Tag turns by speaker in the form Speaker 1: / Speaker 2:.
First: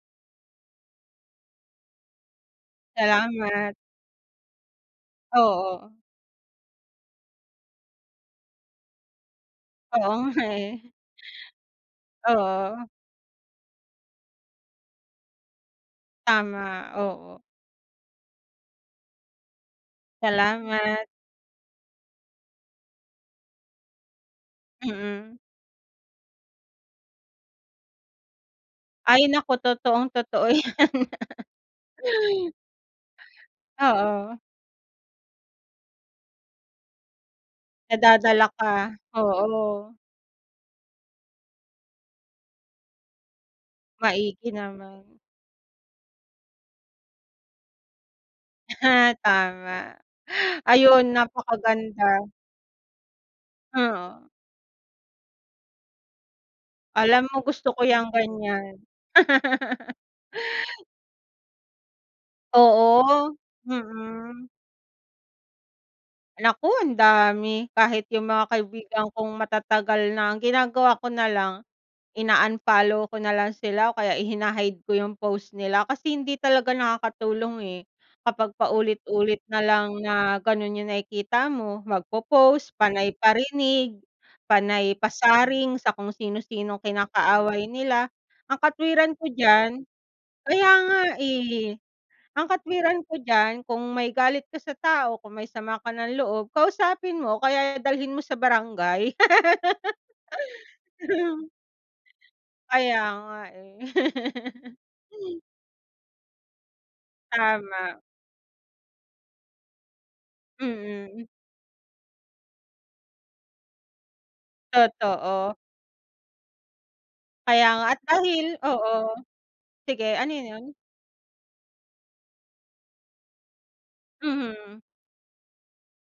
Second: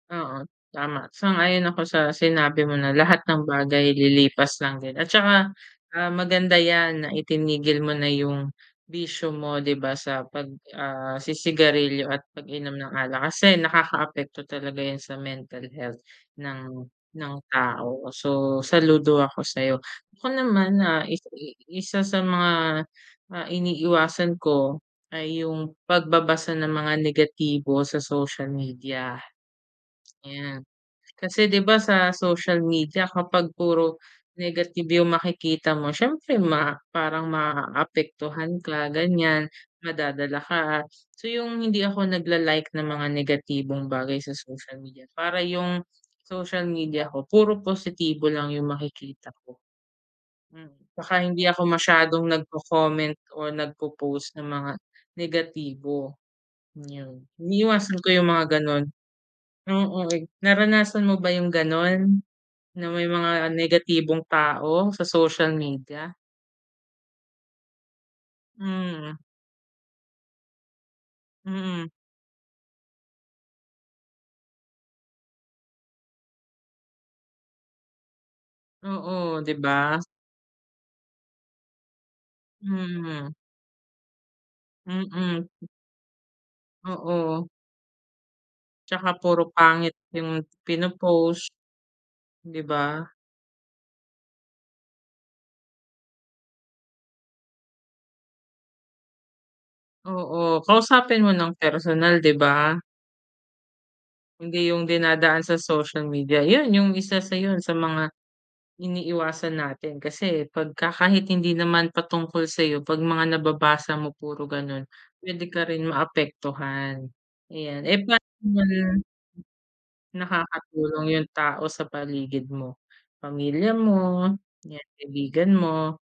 Speaker 1: Oo tama! sang-ayon ako sa sinabi mo na lahat ng
Speaker 2: Salamat.
Speaker 1: bagay lilipas lang din. At saka,
Speaker 2: Oo.
Speaker 1: ah, maganda yan na itinigil mo na yung bisyo mo, di ba?
Speaker 2: Oo
Speaker 1: Sa
Speaker 2: nga
Speaker 1: pag
Speaker 2: eh.
Speaker 1: ah, si-sigarilyo at pag-inom
Speaker 2: Oo.
Speaker 1: ng alak. Kasi nakakaapekto talaga yun sa mental health ng
Speaker 2: Tama!
Speaker 1: ng
Speaker 2: Oo.
Speaker 1: tao. So saludo ako sayo. Ako naman na
Speaker 2: Salamat!
Speaker 1: isa sa mga ah, iniiwasan ko
Speaker 2: Hmm.
Speaker 1: ay yung pagbabasa ng mga negatibo sa social media,
Speaker 2: Ay naku! Totoong totoo
Speaker 1: yan. Kasi di ba? Sa
Speaker 2: yan.
Speaker 1: social media kapag puro
Speaker 2: Oo.
Speaker 1: negative yung makikita mo, siyempre ma parang
Speaker 2: Nadadala
Speaker 1: maapektuhan
Speaker 2: ka,
Speaker 1: ka ganyan,
Speaker 2: oo.
Speaker 1: madadala ka. So yung hindi ako nag la-like ng mga negatibong bagay sa
Speaker 2: Maigi
Speaker 1: social media.
Speaker 2: naman.
Speaker 1: Para yung social media ko puro positibo lang yung
Speaker 2: Ah,
Speaker 1: makikita ko.
Speaker 2: tama!
Speaker 1: Hmm
Speaker 2: Ayun,
Speaker 1: tsaka hindi ako masyadong
Speaker 2: napakaganda!
Speaker 1: nagco-comment o nag
Speaker 2: Oo.
Speaker 1: po-post ng mga negatibo yan.
Speaker 2: Alam mo gusto ko
Speaker 1: Iniiwasan ko
Speaker 2: yung
Speaker 1: yung mga
Speaker 2: ganyan.
Speaker 1: ganun. Oo, eh, naranasan mo ba yung ganun? Na may
Speaker 2: Oo,
Speaker 1: mga negatibong
Speaker 2: mm.
Speaker 1: tao sa social media?
Speaker 2: Naku! Ang dami. Kahit yung mga kaibigan
Speaker 1: Hmm.
Speaker 2: kong matatagal na. Ang ginagawa ko nalang
Speaker 1: Mm.
Speaker 2: in-unfollow ko nalang sila o kaya hina-hide ko yung post nila. Kasi hindi talaga nakakatulong eh kapag paulit-ulit
Speaker 1: Oo, di
Speaker 2: nalang
Speaker 1: ba?
Speaker 2: na ganun yung nakikita mo magpopost, panay
Speaker 1: Mm.
Speaker 2: parinig, panay
Speaker 1: Mm.
Speaker 2: pasaring, sa kung sino-sinong
Speaker 1: Oo.
Speaker 2: kinakaaway nila. Ang
Speaker 1: Tsaka
Speaker 2: katwiran ko
Speaker 1: puro
Speaker 2: diyan,
Speaker 1: pangit yung
Speaker 2: kaya nga
Speaker 1: pino-post.
Speaker 2: eh. Ang
Speaker 1: Di
Speaker 2: katwiran
Speaker 1: ba?
Speaker 2: ko diyan kung may galit ka sa tao, kung may sama ka ng loob, kausapin mo o kaya dalhin mo sa barangay.
Speaker 1: Oo, kausapin mo ng personal, di ba?
Speaker 2: Kaya nga eh.
Speaker 1: Hindi yung dinadaan sa social media. Yun yung isa sa yun sa
Speaker 2: Tama!
Speaker 1: mga iniiwasan natin. Kasi pagka
Speaker 2: Hmm.
Speaker 1: kahit hindi naman patungkol sayo pag mga nababasa mo puro ganun, pwede
Speaker 2: Totoo!
Speaker 1: ka rin maapektuhan
Speaker 2: Kaya
Speaker 1: ayan
Speaker 2: nga at dahil,
Speaker 1: [unintelligible]
Speaker 2: oo sige, ano yun?
Speaker 1: Nakakatulong yung tao sa paligid mo, pamilya mo,
Speaker 2: Mhm.
Speaker 1: yung kaibigan mo.